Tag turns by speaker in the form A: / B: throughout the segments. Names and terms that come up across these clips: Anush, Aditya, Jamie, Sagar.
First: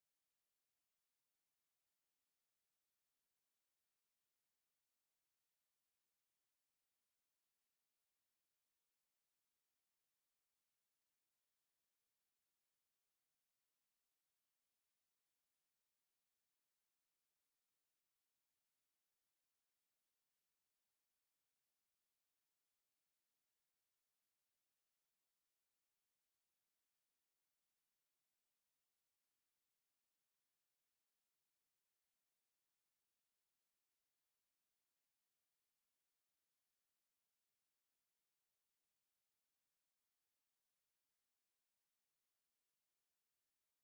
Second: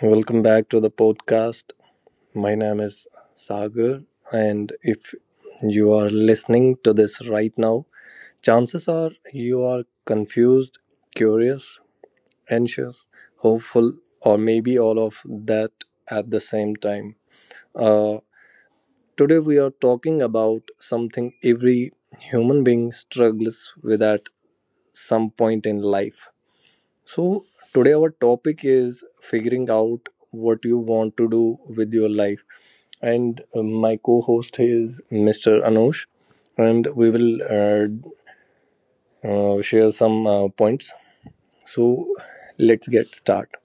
A: Welcome back to the podcast. My name is Sagar, and if you are listening to this right now, chances are you are confused, curious, anxious, hopeful, or maybe all of that at the same time. Uh, Today, we are talking about something every human being struggles with at some point in life. So today our topic is figuring out what you want to do with your life. And my co host is Mr. Anush, and we will share some points. So let's get started.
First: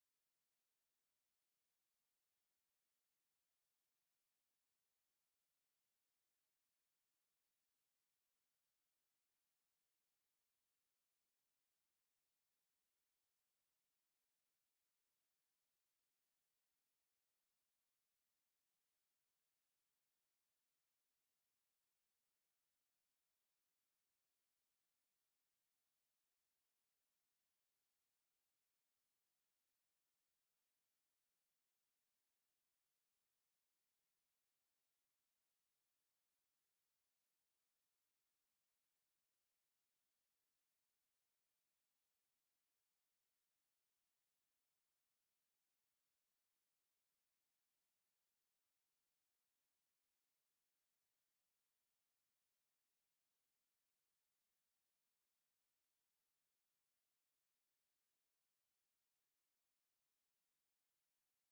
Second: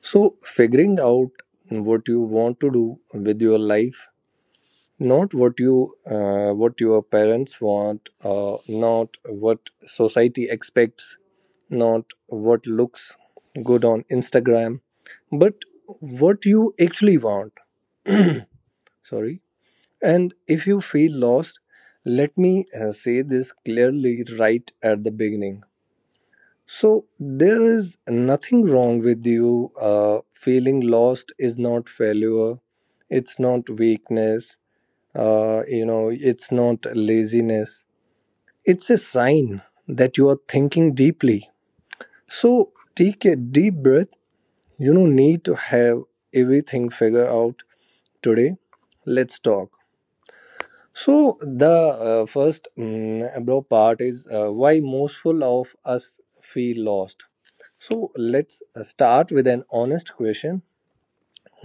A: So, figuring out what you want to do with your life, not what you what your parents want, not what society expects, not what looks good on Instagram, but what you actually want. Sorry. And if you feel lost, let me say this clearly right at the beginning. So there is nothing wrong with you. Feeling lost is not failure, it's not weakness, it's not laziness, it's a sign that you are thinking deeply. So take a deep breath. You don't need to have everything figured out today. Let's talk. So the first mm, bro part is why mostful of us feel lost. So let's start with an honest question.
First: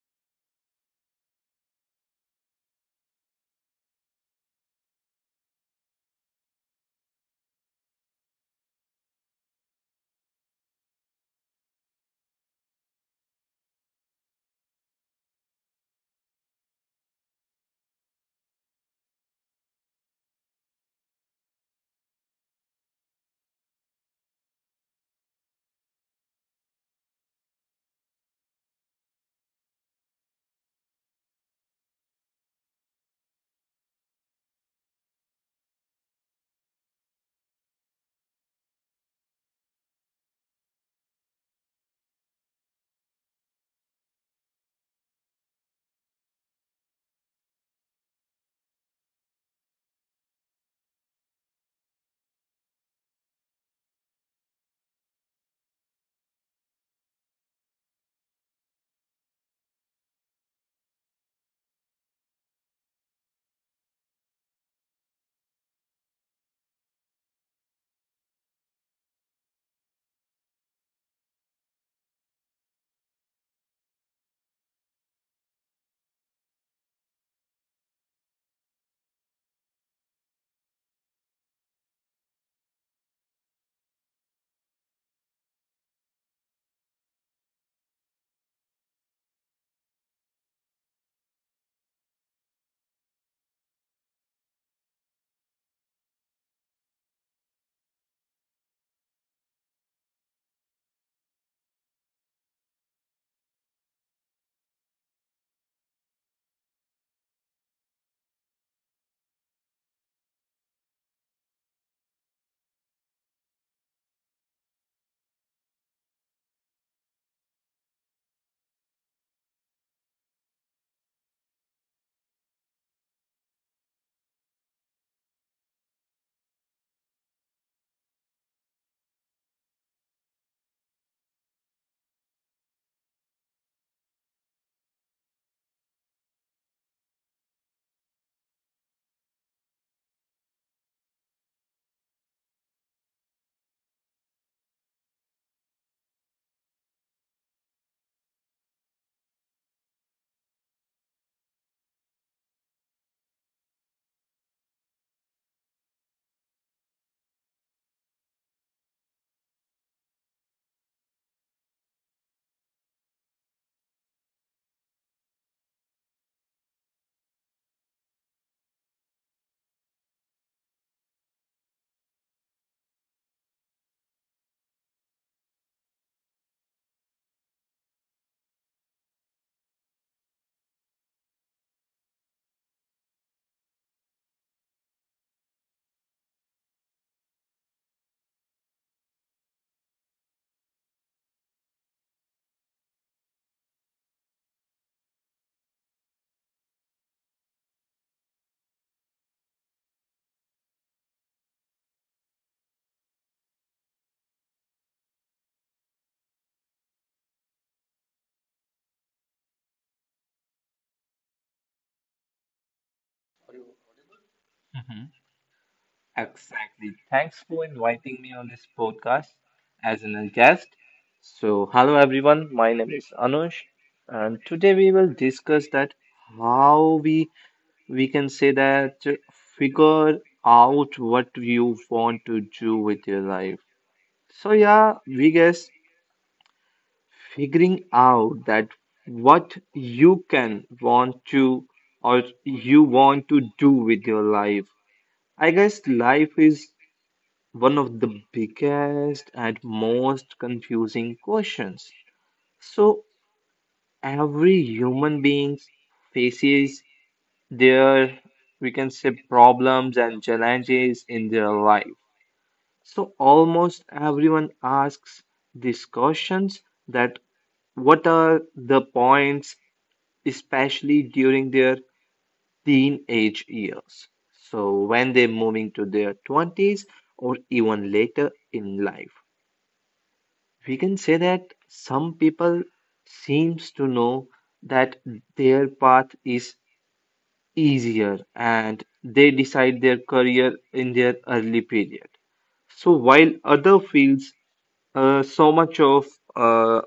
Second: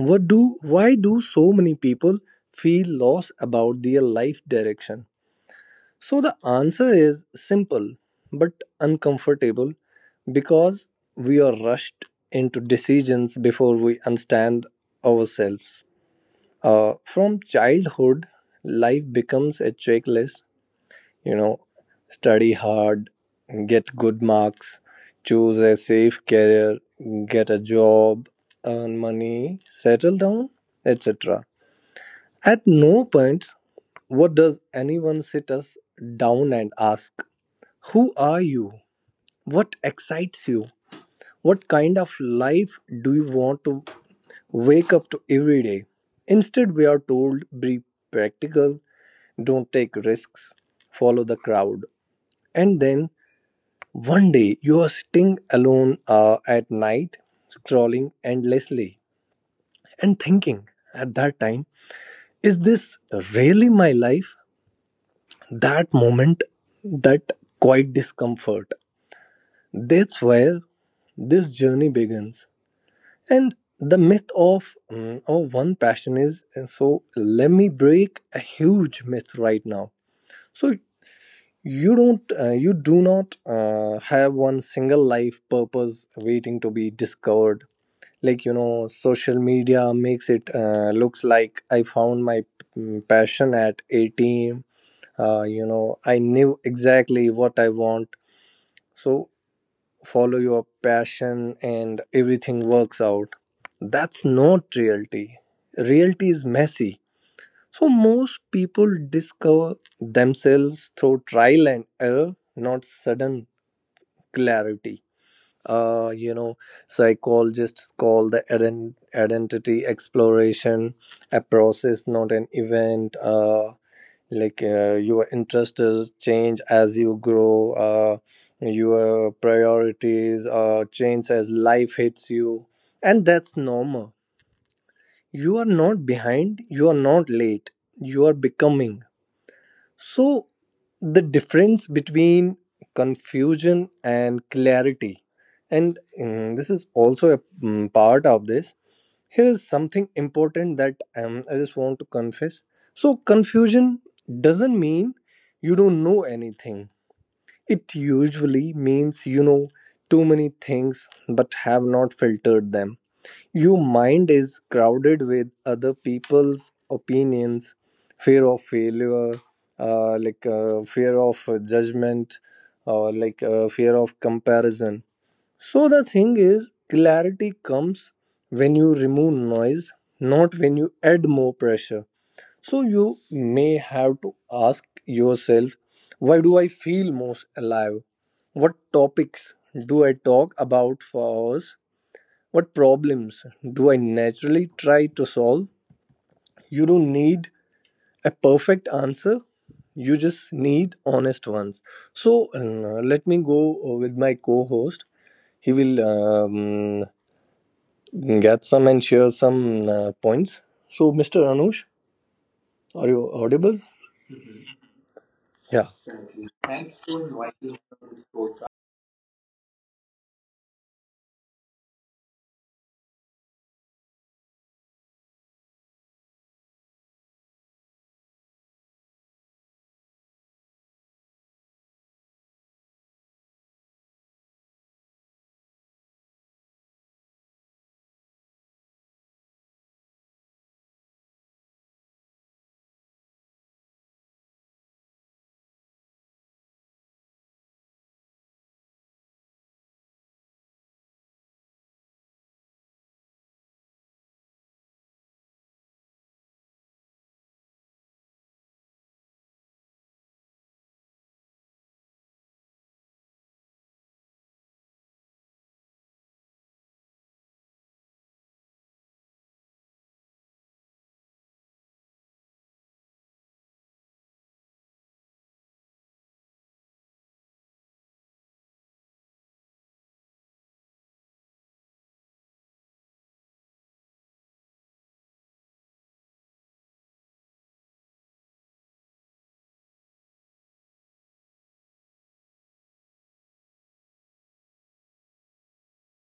A: What do why do so many people feel lost about their life direction? So the answer is simple but uncomfortable, because we are rushed into decisions before we understand ourselves. From childhood, life becomes a checklist, you know, study hard, get good marks, choose a safe career, get a job, earn money, settle down, etc. At no point, what does anyone sit us down and ask? Who are you? What excites you? What kind of life do you want to wake up to every day? Instead, we are told be practical, don't take risks, follow the crowd. And then one day you are sitting alone at night, scrolling endlessly and thinking, at that time, is this really my life? That moment, that quiet discomfort. That's where this journey begins. And the myth of one passion is, and so let me break a huge myth right now. So you don't you do not have one single life purpose waiting to be discovered. Like, you know, social media makes it looks like I found my passion at 18. You know, I knew exactly what I want. So follow your passion and everything works out. That's not reality. Reality is messy. So most people discover themselves through trial and error, not sudden clarity. You know, psychologists call the identity exploration a process, not an event. Your interest is change as you grow, your priorities change as life hits you, and that's normal. You are not behind, you are not late, you are becoming. So the difference between confusion and clarity, and this is also a part of this, here is something important that I just want to confess. So, confusion doesn't mean you don't know anything. It usually means you know too many things but have not filtered them. Your mind is crowded with other people's opinions, fear of failure, fear of judgment, or fear of comparison. So the thing is, clarity comes when you remove noise, not when you add more pressure. So you may have to ask yourself, why do I feel most alive? What topics do I talk about for hours? What problems do I naturally try to solve? You don't need a perfect answer. You just need honest ones. So let me go with my co-host. He will get some and share some points. So, Mr. Anush, are you audible?
B: Mhm.
A: Yeah.
B: Exactly. Thanks for inviting me on this podcast as a guest. So, hello everyone. My name is Anush, and today we will discuss that how we we can say that figure out what you want to do with your life. So, yeah, we guess figuring out that what you can want to or you want to do with your life. I guess life is one of the biggest and most confusing questions. So every human being faces their, we can say, problems and challenges in their life. So almost everyone asks these questions that what are the points, especially during their teenage years. So when they're moving to their 20s or even later in life, we can say that some people seems to know that their path is easier and they decide their career in their early period. So while other fields, so much of uh,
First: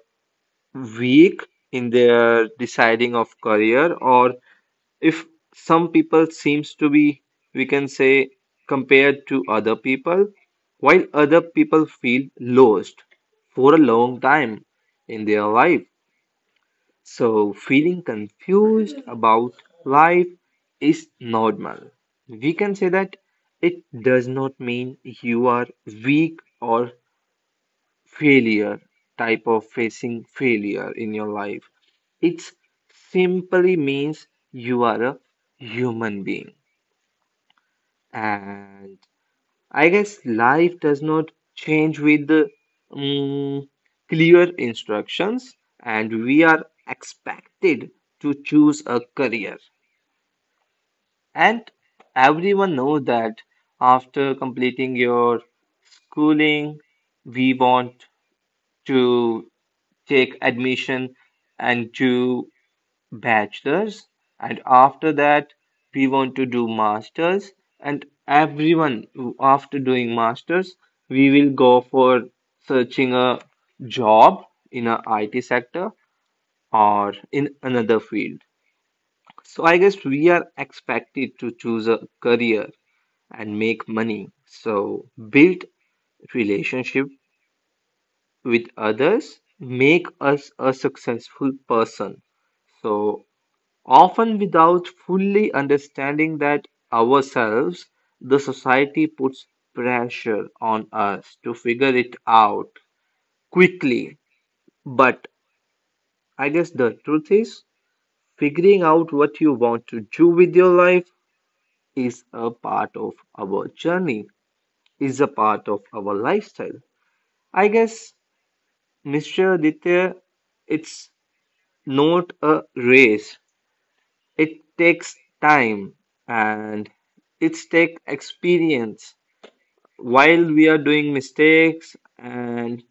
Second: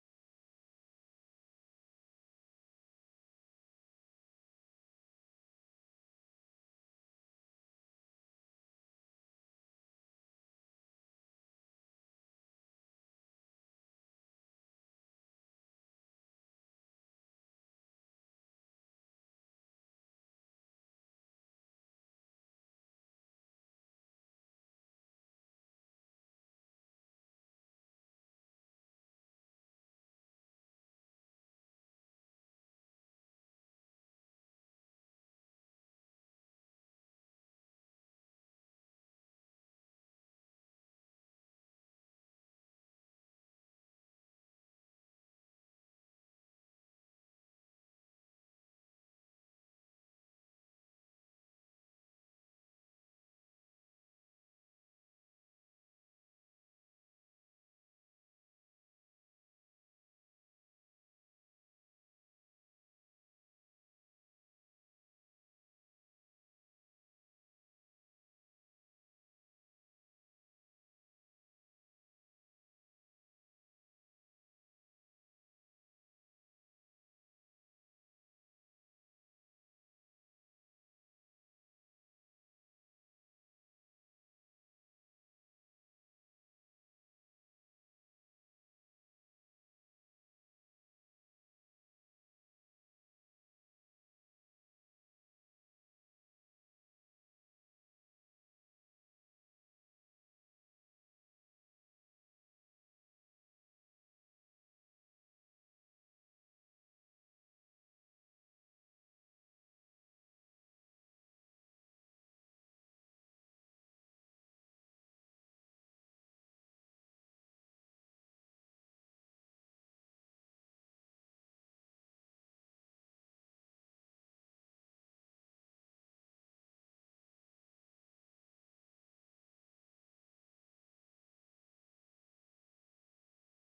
B: weak in their deciding of career, or if some people seems to be, we can say, compared to other people, while other people feel lost for a long time in their life. So feeling confused about life is normal. We can say that it does not mean you are weak or failure, type of facing failure in your life. It simply means you are a human being. And I guess life does not change with the mm, clear instructions, and we are expected to choose a career. And everyone knows that after completing your schooling, we want to take admission and do bachelors, and after that we want to do masters, and after doing masters we will go for searching a job in a IT sector or in another field. So I guess we are expected to choose a career and make money, so build relationship with others, make us a successful person. So, often without fully understanding that ourselves, the society puts pressure on us to figure it out quickly. But I guess the truth is, figuring out what you want to do with your life is a part of our journey, is a part of our lifestyle. I guess, Mr. Aditya, it's not a race. It takes time, and it's take experience. While we are doing mistakes, and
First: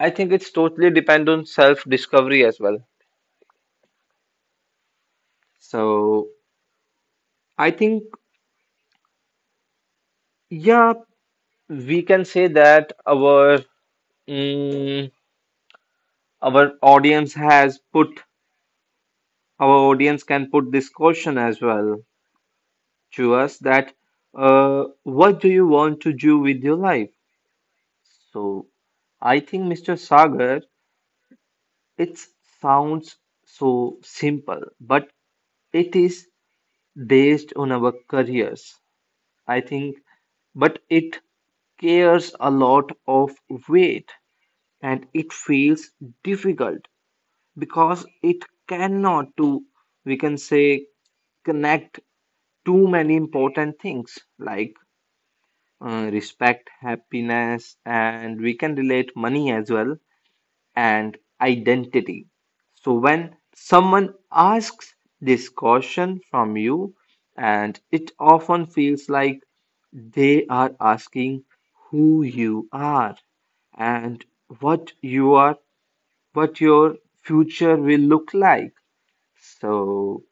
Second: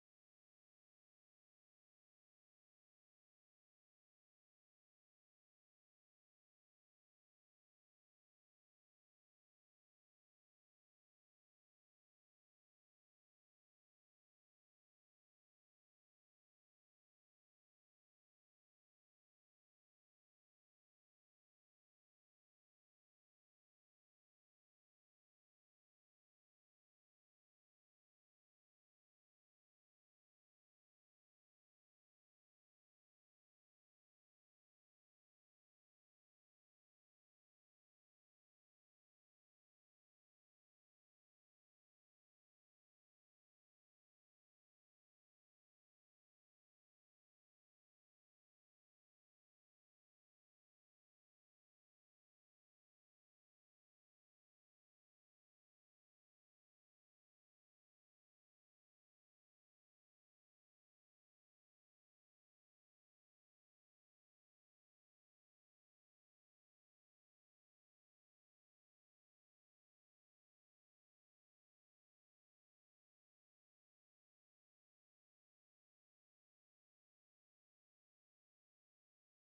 B: I think it's totally depend on self discovery as well. So I think, yeah, we can say that our mm, our audience has put our audience can put this question as well to us that what do you want to do with your life? So I think, Mr. Sagar, it sounds so simple, but it is based on our careers. I think, but it cares a lot of weight and it feels difficult because it cannot to, we can say, connect too many important things like respect, happiness, and we can relate money as well, and identity. So when someone asks this question from you, and it often feels like they are asking who you are and what you are, what your future will look like. So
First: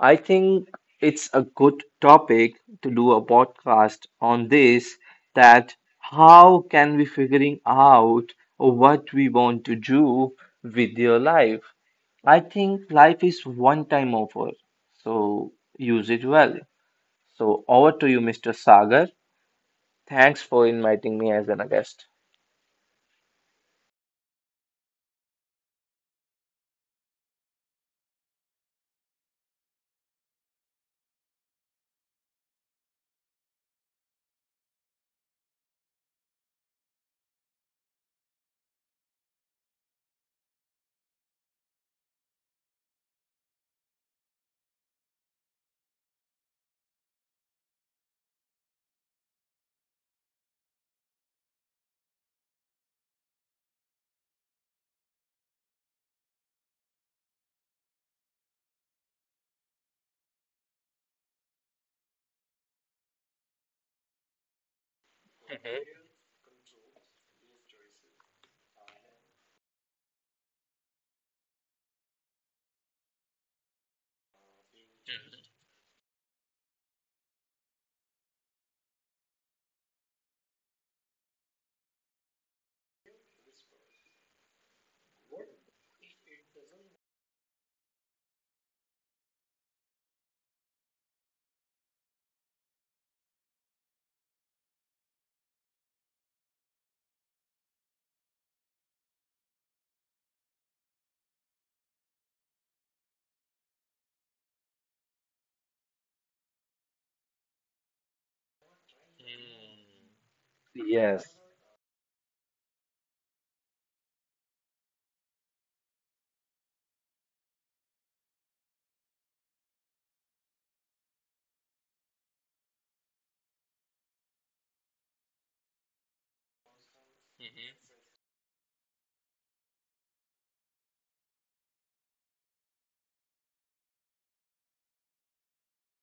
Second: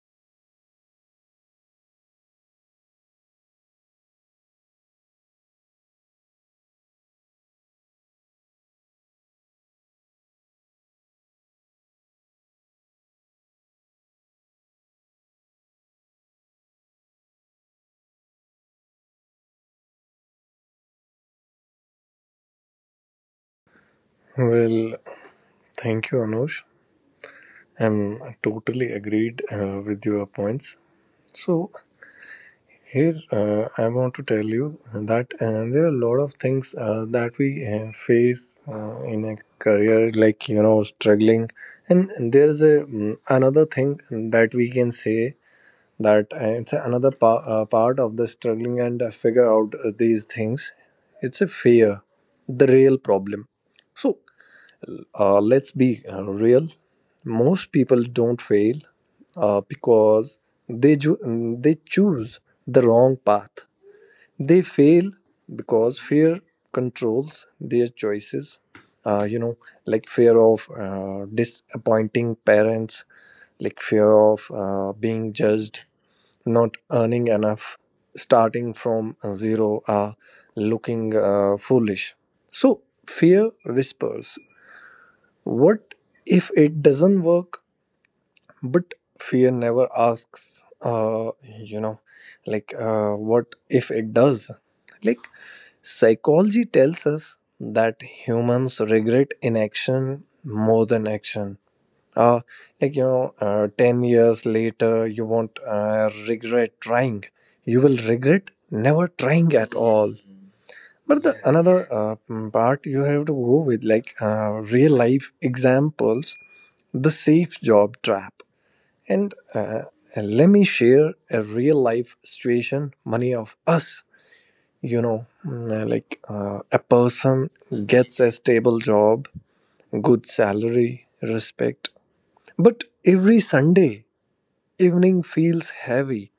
B: I think it's a good topic to do a podcast on this, that how can we figuring out what we want to do with your life? I think life is one time offer, so use it well. So over to you, Mr. Sagar. Thanks for inviting me as a guest.
A: Well, thank you, Anush. I'm totally agreed with your points. So here I want to tell you that there are a lot of things that we face in a career, like, you know, struggling. And there is a another thing that we can say, that it's another part of the struggling and figure out these things. It's a fear, the real problem. So let's be real. Most people don't fail because they ju- they choose the wrong path. They fail because fear controls their choices. uh, you know like fear of disappointing parents, like fear of being judged, not earning enough, starting from zero, are looking foolish. So fear whispers, what if it doesn't work? But fear never asks, what if it does? Like, psychology tells us that humans regret inaction more than action. uh, 10 years later you won't regret trying, you will regret never trying at all.
B: Mhm.
A: But the
B: Yes.
A: another part you have to go with, like, real life examples, the safe job trap. And let me share a real life situation many of us, you know, a person gets a stable job, good salary, respect, but every Sunday evening feels heavy.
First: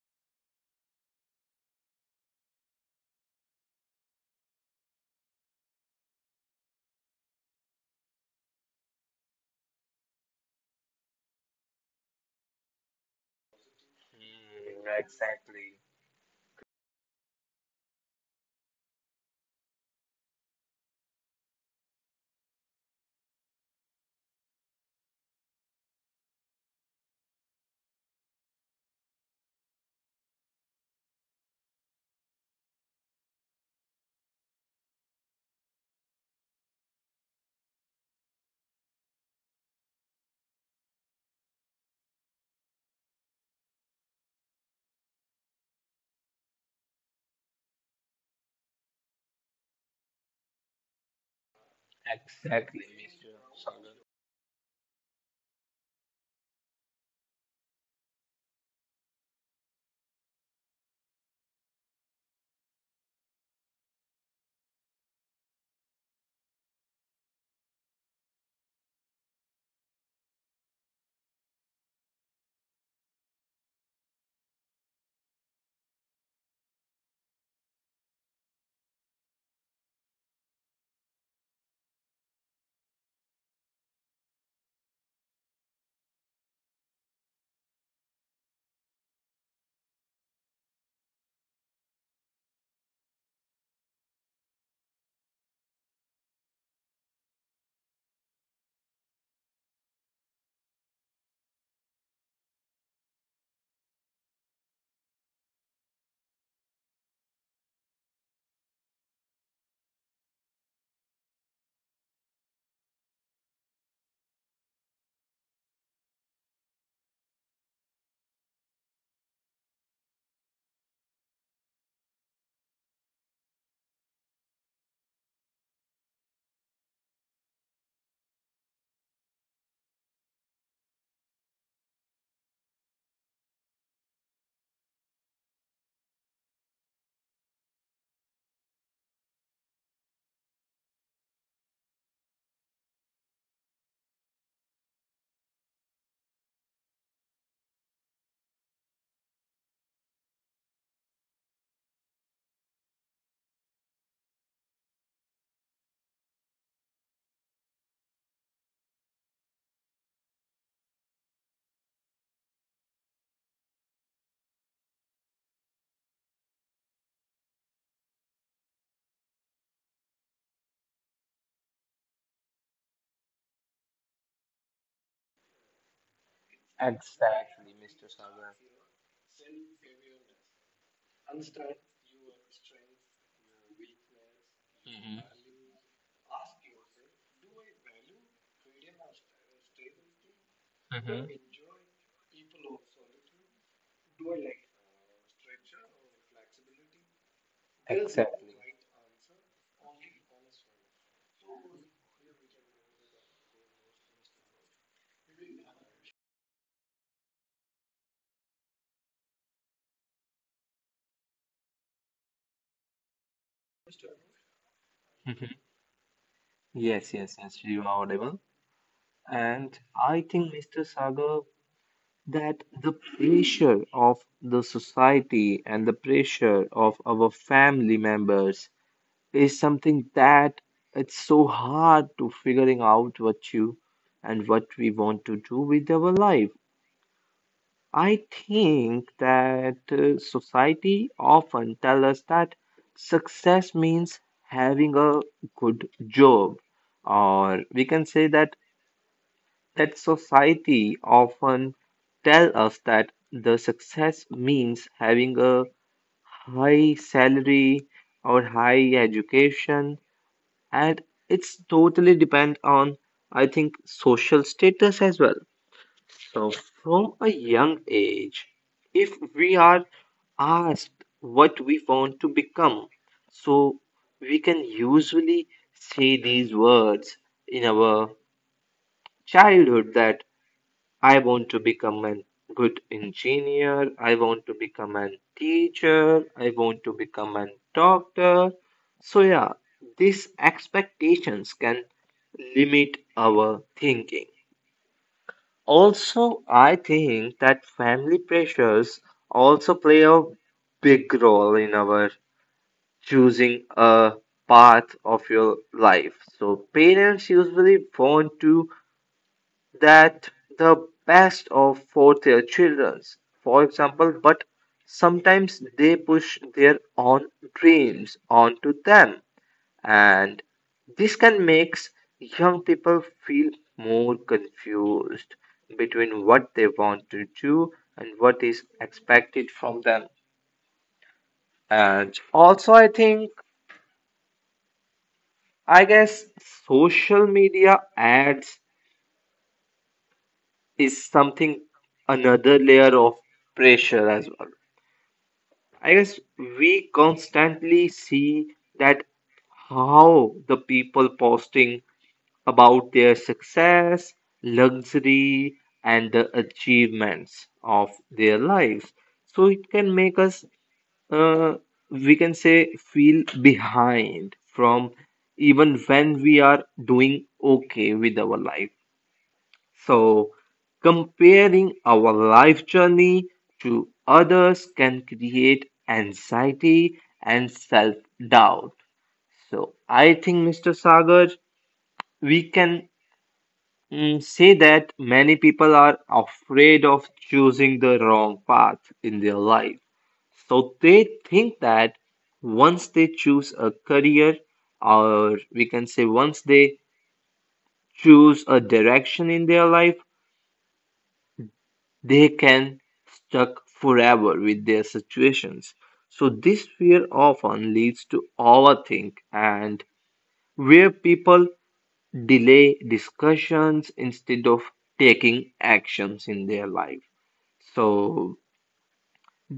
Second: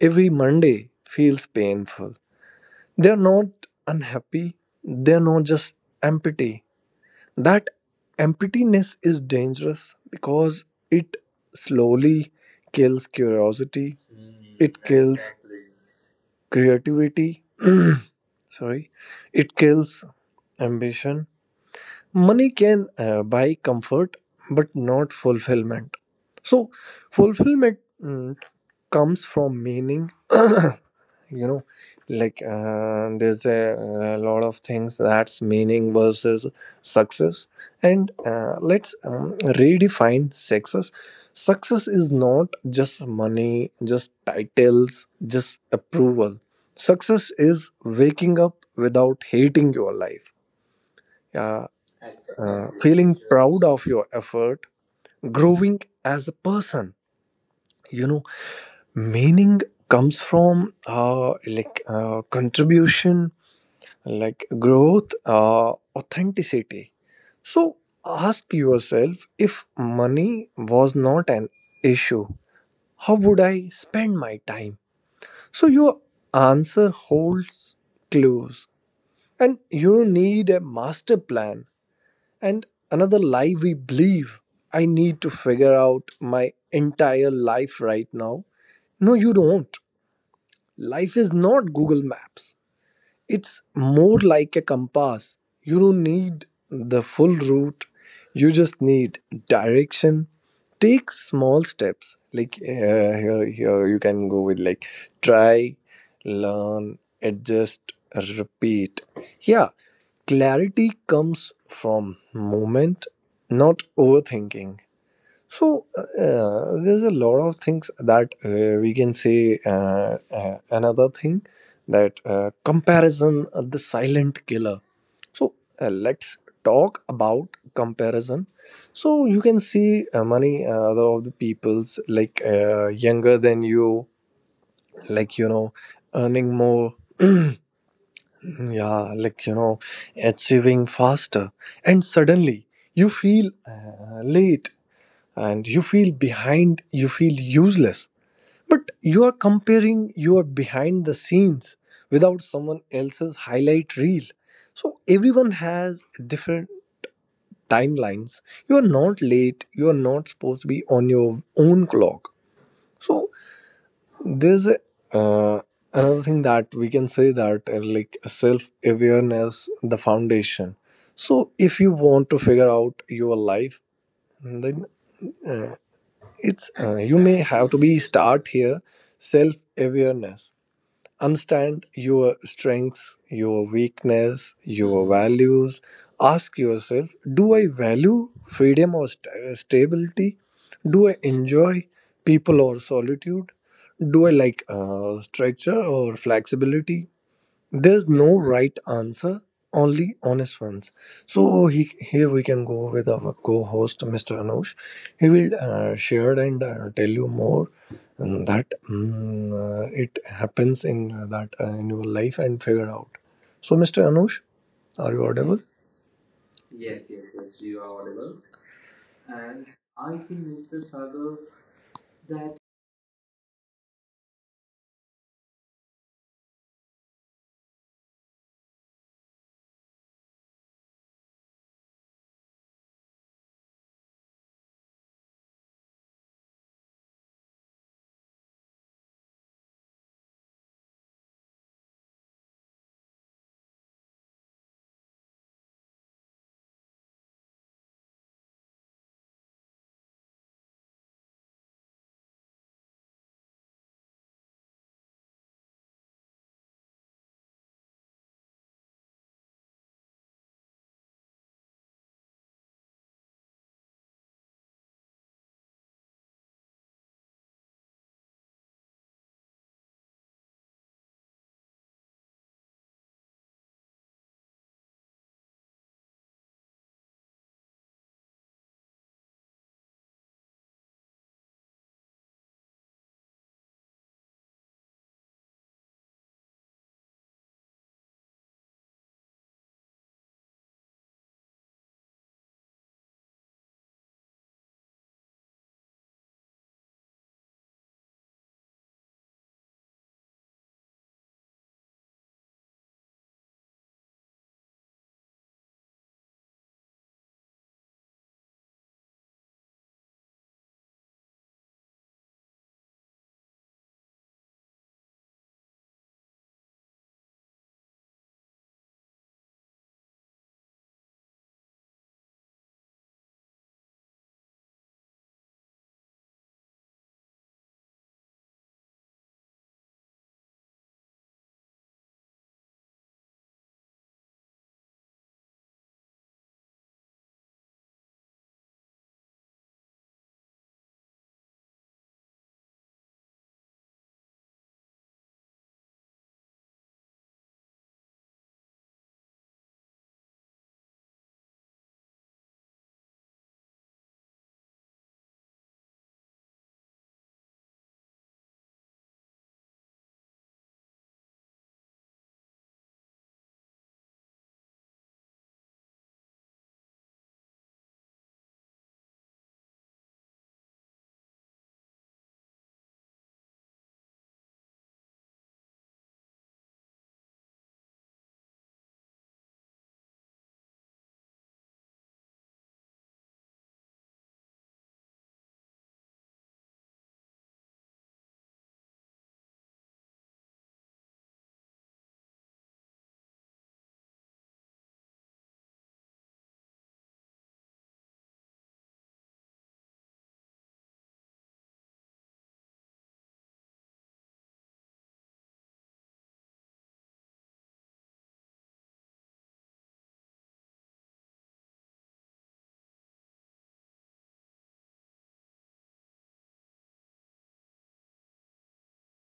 A: Every Monday feels painful. They're not unhappy. They're not just empty. That emptiness is dangerous because it slowly kills curiosity. It
B: Hmm,
A: kills
B: exactly.
A: creativity. Sorry. It kills ambition. Money can buy comfort, but not fulfillment. So, fulfillment comes from meaning. You know, there's a lot of things, that's meaning versus success. And let's redefine success. Success is not just money, just titles, just approval. Success is waking up without hating your life, uh,
B: Exactly,
A: feeling
B: Mr.
A: proud of your
B: Sagar.
A: effort, growing as a person, you know. Meaning comes from, contribution, like growth, authenticity. So ask yourself, if money was not an issue, how would I spend my time? So your answer holds clues, and you don't need a master plan. And another lie we believe, I need to figure out my entire life right now. No, you don't. Life is not Google Maps. It's more like a compass. You don't need the full route, you just need direction. Take small steps. Here you can go with like, try, learn, adjust, repeat. Yeah, clarity comes from movement, not overthinking. So yeah, there's a lot of things that we can say. Another thing, that comparison, the silent killer. So let's talk about comparison. So you can see many other of the peoples like, younger than you, like, you know, earning more. Yeah, like, you know, achieving faster, and suddenly you feel late, and you feel behind, you feel useless. But you are comparing your behind the scenes without someone else's highlight reel. So everyone has different timelines. You are not late, you are not supposed to be on your own clock. So there's uh, another thing that we can say, that like self awareness, the foundation. So if you want to figure out your life, then uh, it's you may have
B: Exactly,
A: to be
B: Mr.
A: start
B: Sagar.
A: here. Self awareness, understand your strengths, your weakness, your
B: Hmm.
A: values. Ask yourself, do I value freedom or stability? Do I
B: Hmm.
A: enjoy people or solitude? Do I like structure or flexibility? There's no right answer, only honest ones. So here we can go with our co-host, Mr. Anush. He will share and tell you more, it happens in that in your life and figure out. So, Mr. Anush, are you audible?
B: Hmm. Yes, yes, yes, you are audible. And I think, Mr. Sagar, that the pressure of the society and the pressure of our family members is something that it's so hard to figuring out what you and what we want to do with our life. I think that society often tells us that success means having a good job, or we can say that that society often tell us that the success means having a high salary or high education, and it's totally depend on, I think, social status as well. So, from a young age, if we are asked what we want to become, so we can usually say these words in our childhood that I want to become a good engineer, I want to become a teacher, I want to become a doctor. So, yeah, these expectations can limit our thinking. Also, I think that family pressures also play a big role in our choosing a path of your life. So, parents usually want to that the best of for their children. For example, but sometimes they push their own dreams onto them, and this can makes young people feel more confused between what they want to do and what is expected from them. And also I think, I guess, social media ads is something, another layer of pressure as well. I guess we constantly see that how the people posting about their success, luxury, and the achievements of their lives. So it can make us, uh, we can say, feel behind from even when we are doing okay with our life. So comparing our life journey to others can create anxiety and self doubt. So I think, Mr. Sagar, we can, say that many people are afraid of choosing the wrong path in their life. So they think that once they choose a career, or we can say once they choose a direction in their life, they can stuck forever with their situations. So this fear often leads to overthink, and where people delay discussions instead of taking actions in their life. So,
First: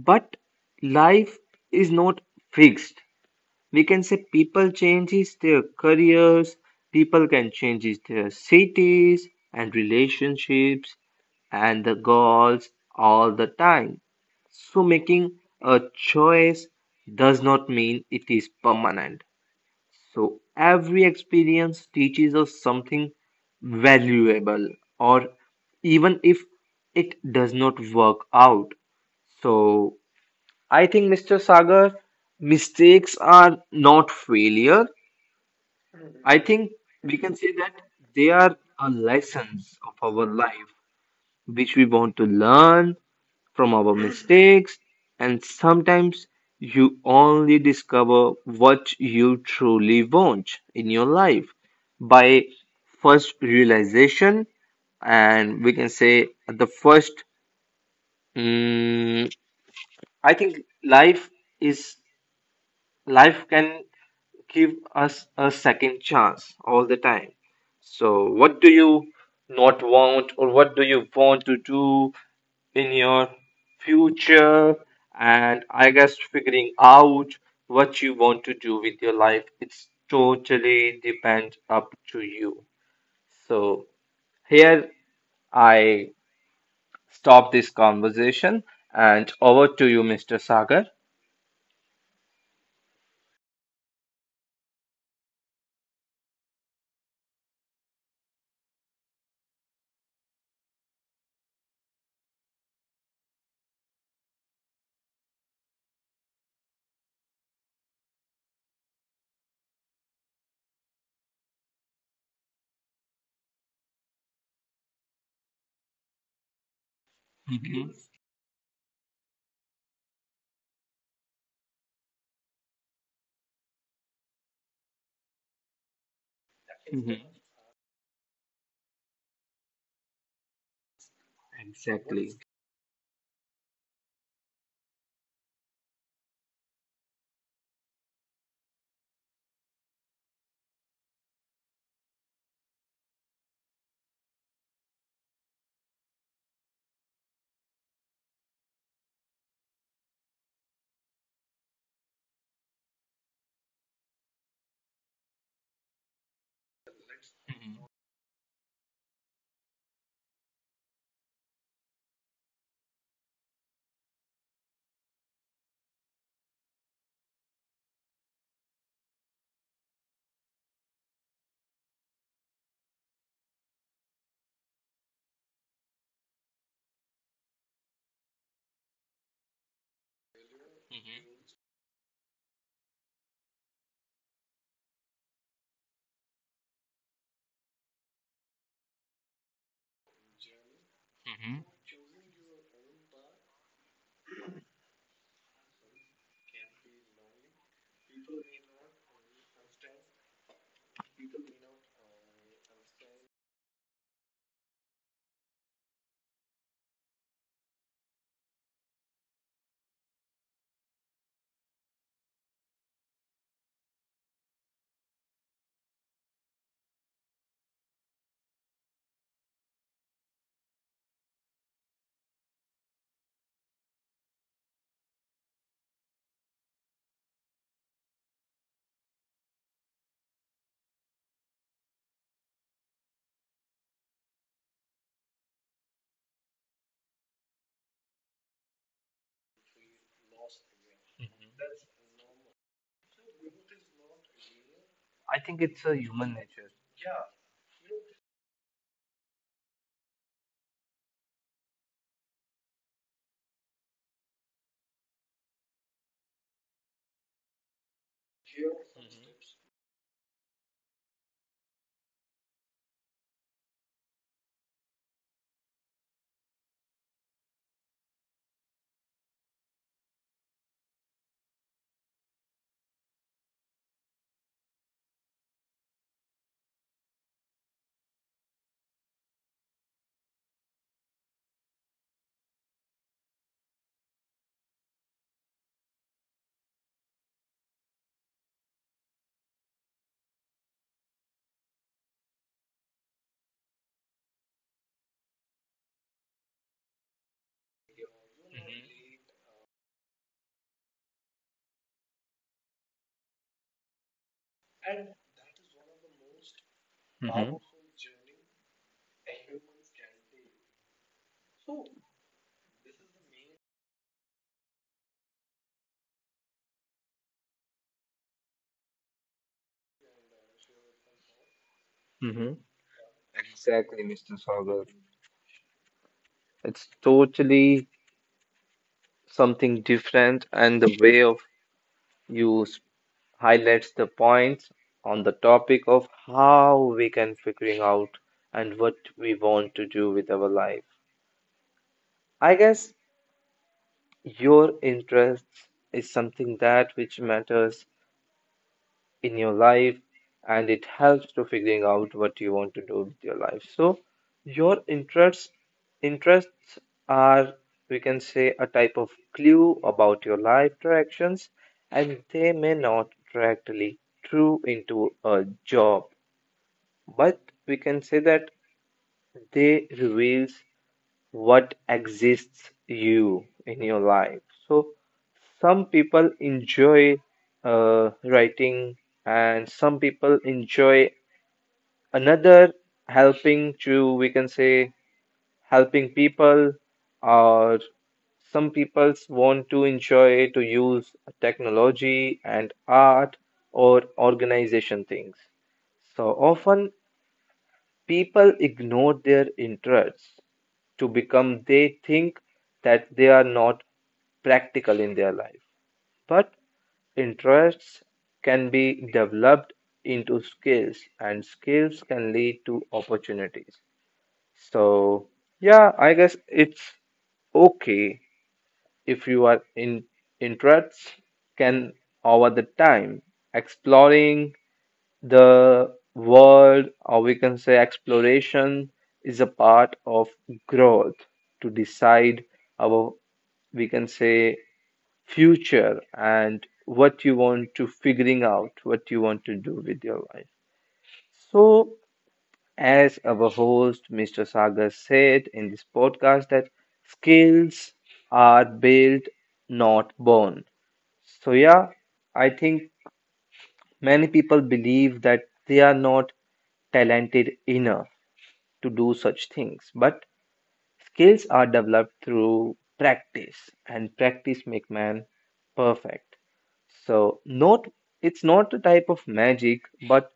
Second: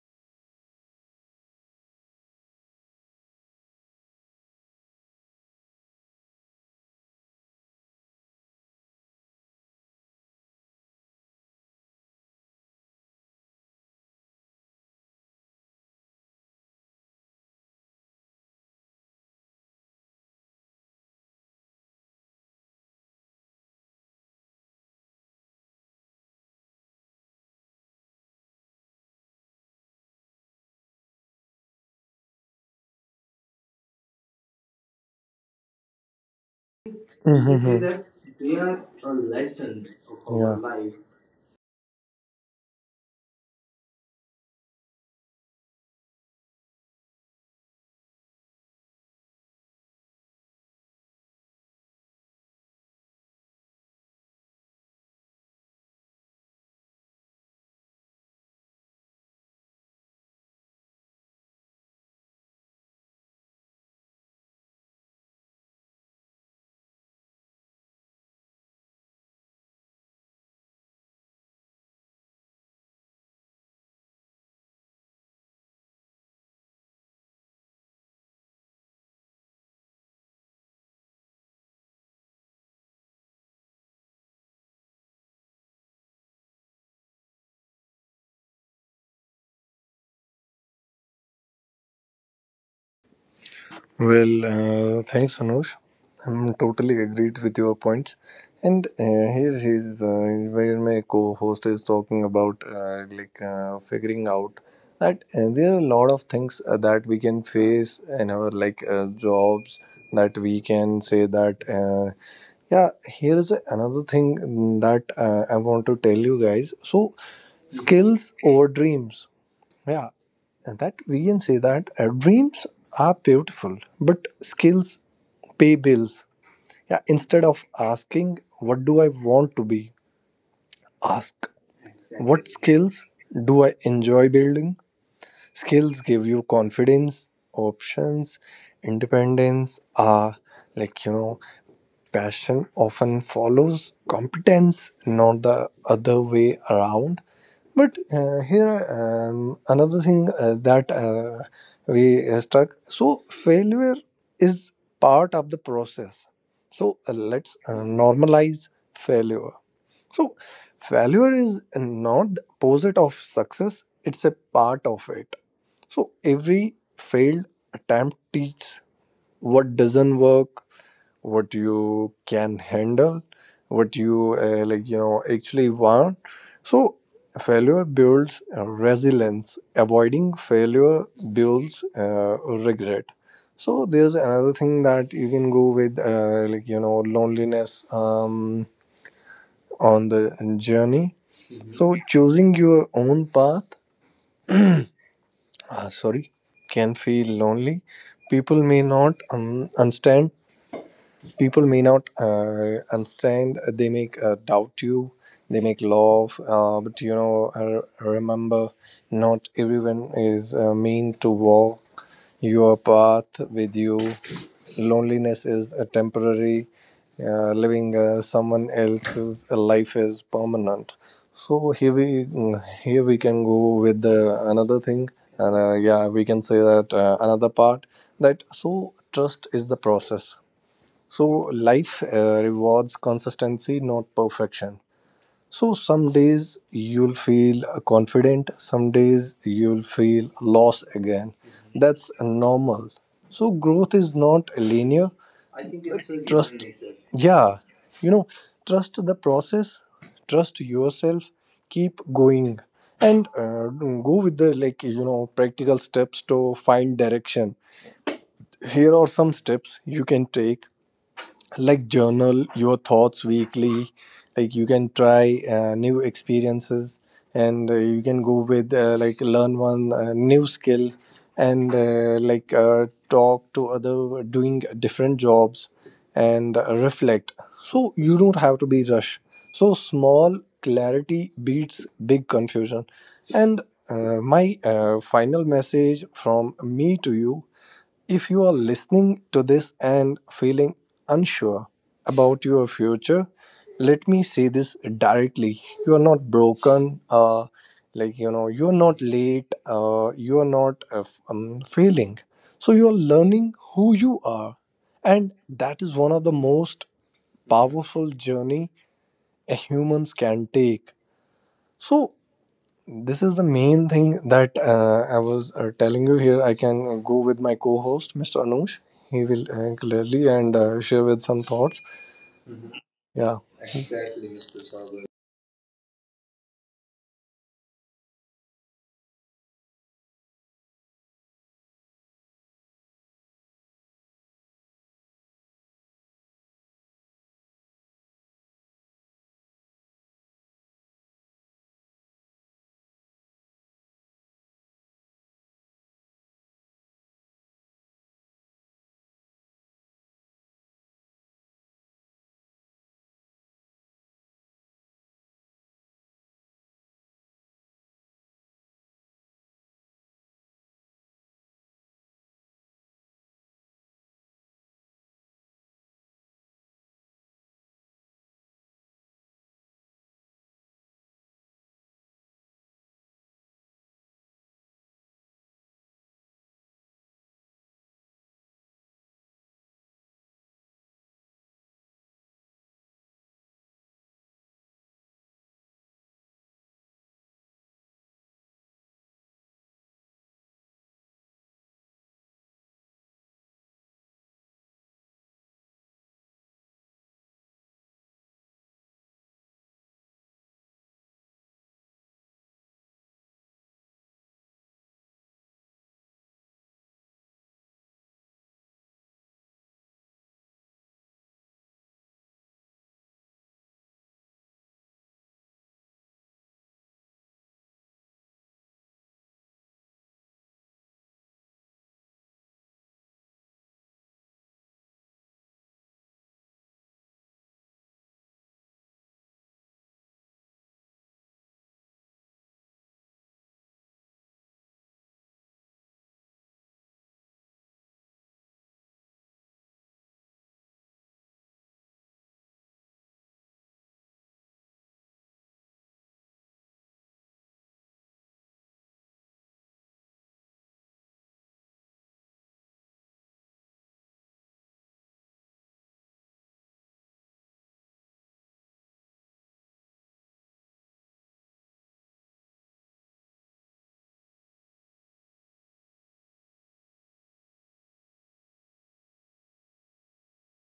B: but life is not fixed. We can say people changes their careers, people can changes their cities and relationships and the goals all the time. So making a choice does not mean it is permanent. So every experience teaches us something valuable, or even if it does not work out. So I think, Mr. Sagar, mistakes are not failure. I think we can say that
A: Mm-hmm.
B: they are a lessons of our life which we want to learn from our mistakes, and sometimes you only discover what you truly want in your life by first realization, and we can say the first, mm, I think life is, life can give us a second chance all the time. So, what do you not want, or what do you want to do in your future? And I guess figuring out what you want to do with your life, it's totally depends up to you. So, here I stop this conversation and over to you, Mr. Sagar.
A: Well, thanks, Anush. I'm totally agreed with your points. And here is where my co-host is talking about, figuring out that there are a lot of things that we can face in our like jobs, that we can say that yeah, here is another thing that I want to tell you guys. So
B: Mhm.
A: skills over dreams. Yeah, and that we can say that dreams are beautiful but skills pay bills. Yeah, instead
B: Mhm.
A: of asking, what do I want to be? Ask, what
B: Exactly.
A: skills do I enjoy building? Skills give you confidence, options, independence. Like you know, Passion often follows competence, not the other way around. But here another thing that we struck. So failure is part of the process. So let's normalize failure. So failure is not the opposite of success. It's a part of it. So every failed attempt teaches what doesn't work, what you can handle, what you, like you know actually want. So failure builds resilience, avoiding failure builds
B: Mhm.
A: regret. So there's another thing that you can go with, loneliness on the journey. Mhm. So
B: Mhm.
A: choosing your own path, sorry can feel lonely. People may not understand, people may not understand, they make doubt you, they make love. But you know, remember, not everyone is mean to walk your path with you. Loneliness is a temporary, living someone else's life is permanent. So here we, here we can go with the, another thing, and yeah, we can say that another part, that so trust is the process. So life rewards consistency, not perfection. So some days you'll feel confident, some days you'll feel lost again. That's normal. So growth is not linear.
B: I think it's a
A: Trust,
B: human nature.
A: yeah, you know, trust the process, trust yourself, keep going, and go with the, like, you know, practical steps to find direction. Here are some steps you can take, like journal your thoughts weekly, like you can try new experiences, and you can go with, like learn one new skill, and talk to other doing different jobs, and reflect. So you don't have to be rush. So small clarity beats big confusion. And my final message from me to you, if you are listening to this and feeling unsure about your future, let me say this directly. You are not broken, you're not late, you're not failing. So you're learning who you are, and that is one of the most
B: Mm-hmm.
A: powerful journey a humans can take. So this is the main thing that I was telling you here. I can go with my co host, Mr. Anush. He will clearly and share with some thoughts.
B: Mm-hmm.
A: Yeah.
B: It's totally something different, and the way of you s- highlights the points on the topic of how we can figuring out and what we want to do with our life. I guess your interests is something that which matters in your life, and it helps to figuring out what you want to do with your life. So your interests are, we can say, a type of clue about your life directions, and they may not directly through into a job, but we can say that they reveals what exists you in your life. So some people enjoy writing, and some people enjoy another, helping to, we can say, helping people, or some people want to enjoy to use technology and art or organization things. So often people ignore their interests to become they think that they are not practical in their life. But interests can be developed into skills, and skills can lead to opportunities. So yeah, I guess it's okay if you are in interests can over the time exploring the world, or we can say exploration, is a part of growth to decide our, we can say, future and what you want to figuring out, what you want to do with your life. So, as our host, Mr. Sagar said in this podcast, that skills are built, not born. So, yeah, I think many people believe that they are not talented enough to do such things, but skills are developed through practice, and practice make man perfect. So, not, it's not a type of magic, but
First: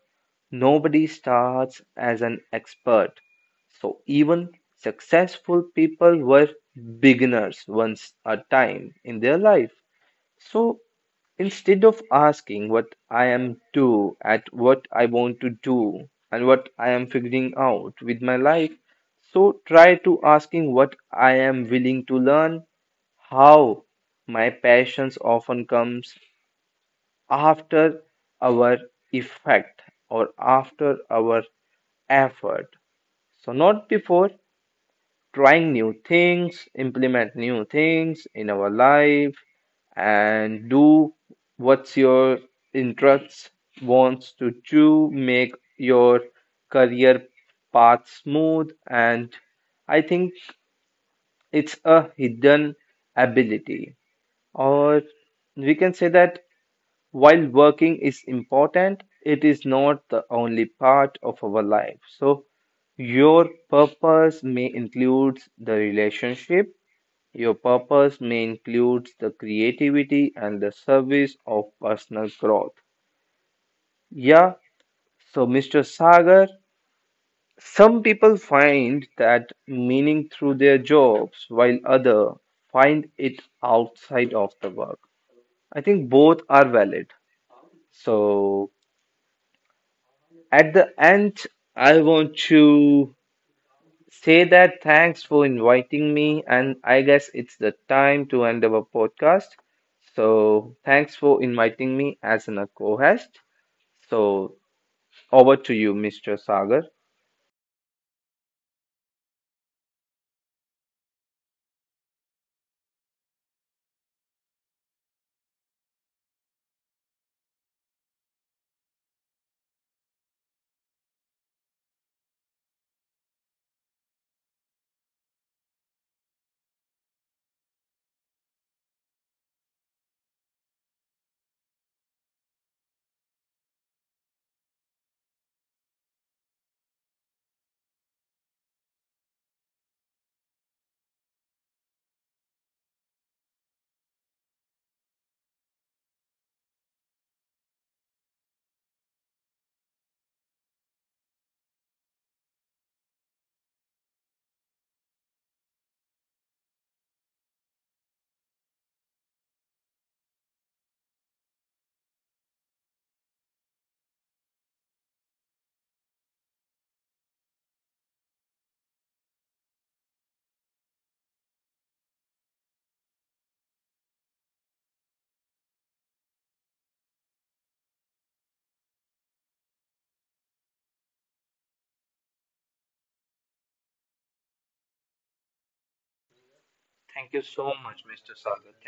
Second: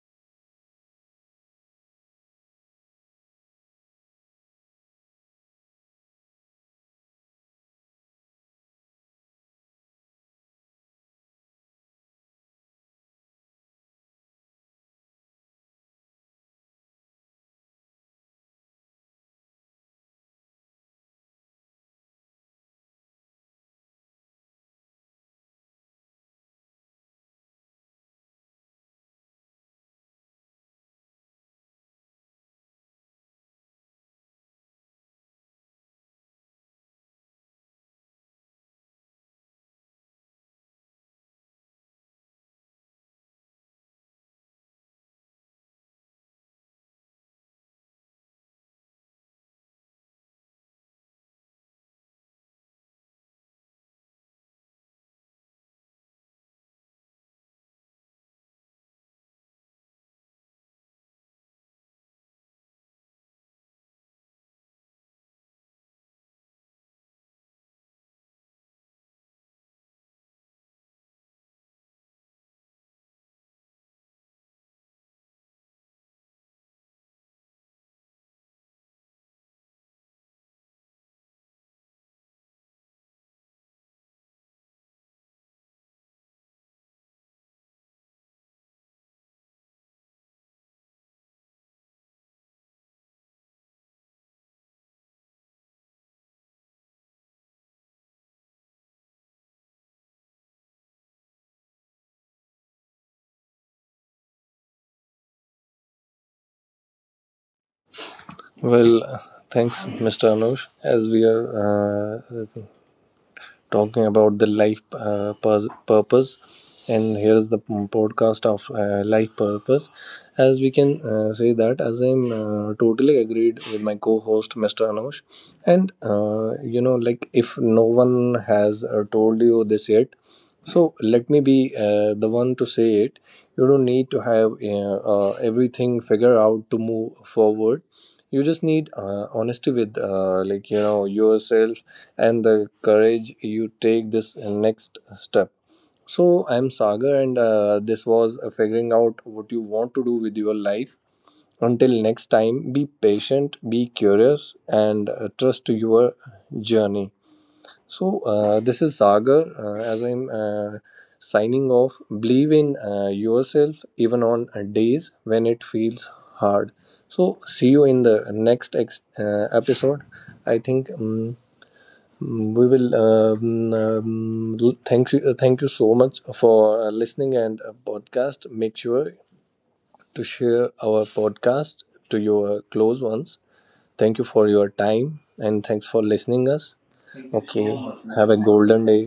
B: nobody starts as an expert. So, even successful people were beginners once a time in their life. So instead of asking what I am to at what I want to do and what I am figuring out with my life, so try to asking what I am willing to learn, how my passions often comes after our effect or after our effort, so not before trying new things, implement new things in our life, and do what's your interests wants to do, make your career path smooth, and I think it's a hidden ability, or we can say that while working is important, it is not the only part of our life. So, your purpose may include the relationship, your purpose may include the creativity and the service of personal growth. Yeah, so Mr. Sagar, some people find that meaning through their jobs while others find it outside of the work. I think both are valid. So, at the end, I want to say that thanks for inviting me, and I guess it's the time to end our podcast. So, thanks for inviting me as an co host. So, over to you, Mr. Sagar.
A: Well, thanks, Mr. Anush. As we are talking about the life purpose. And here's the podcast of life purpose. As we can say that, as I'm totally agreed with my co host, Mr. Anush. And you know, like if no one has told you this yet, so let me be the one to say it. You don't need to have everything figured out to move forward. You just need honesty with, like, you know, yourself, and the courage you take this next step. So I'm Sagar, and this was figuring out what you want to do with your life. Until next time, be patient, be curious, and trust your journey. So this is Sagar. As I'm signing off, believe in yourself even on days when it feels hard. So see you in the next episode. I think we will. Thank you, thank you so much for listening and podcast. Make sure to share our podcast to your close ones. Thank you for your time and thanks for listening us. Okay. Have a golden day.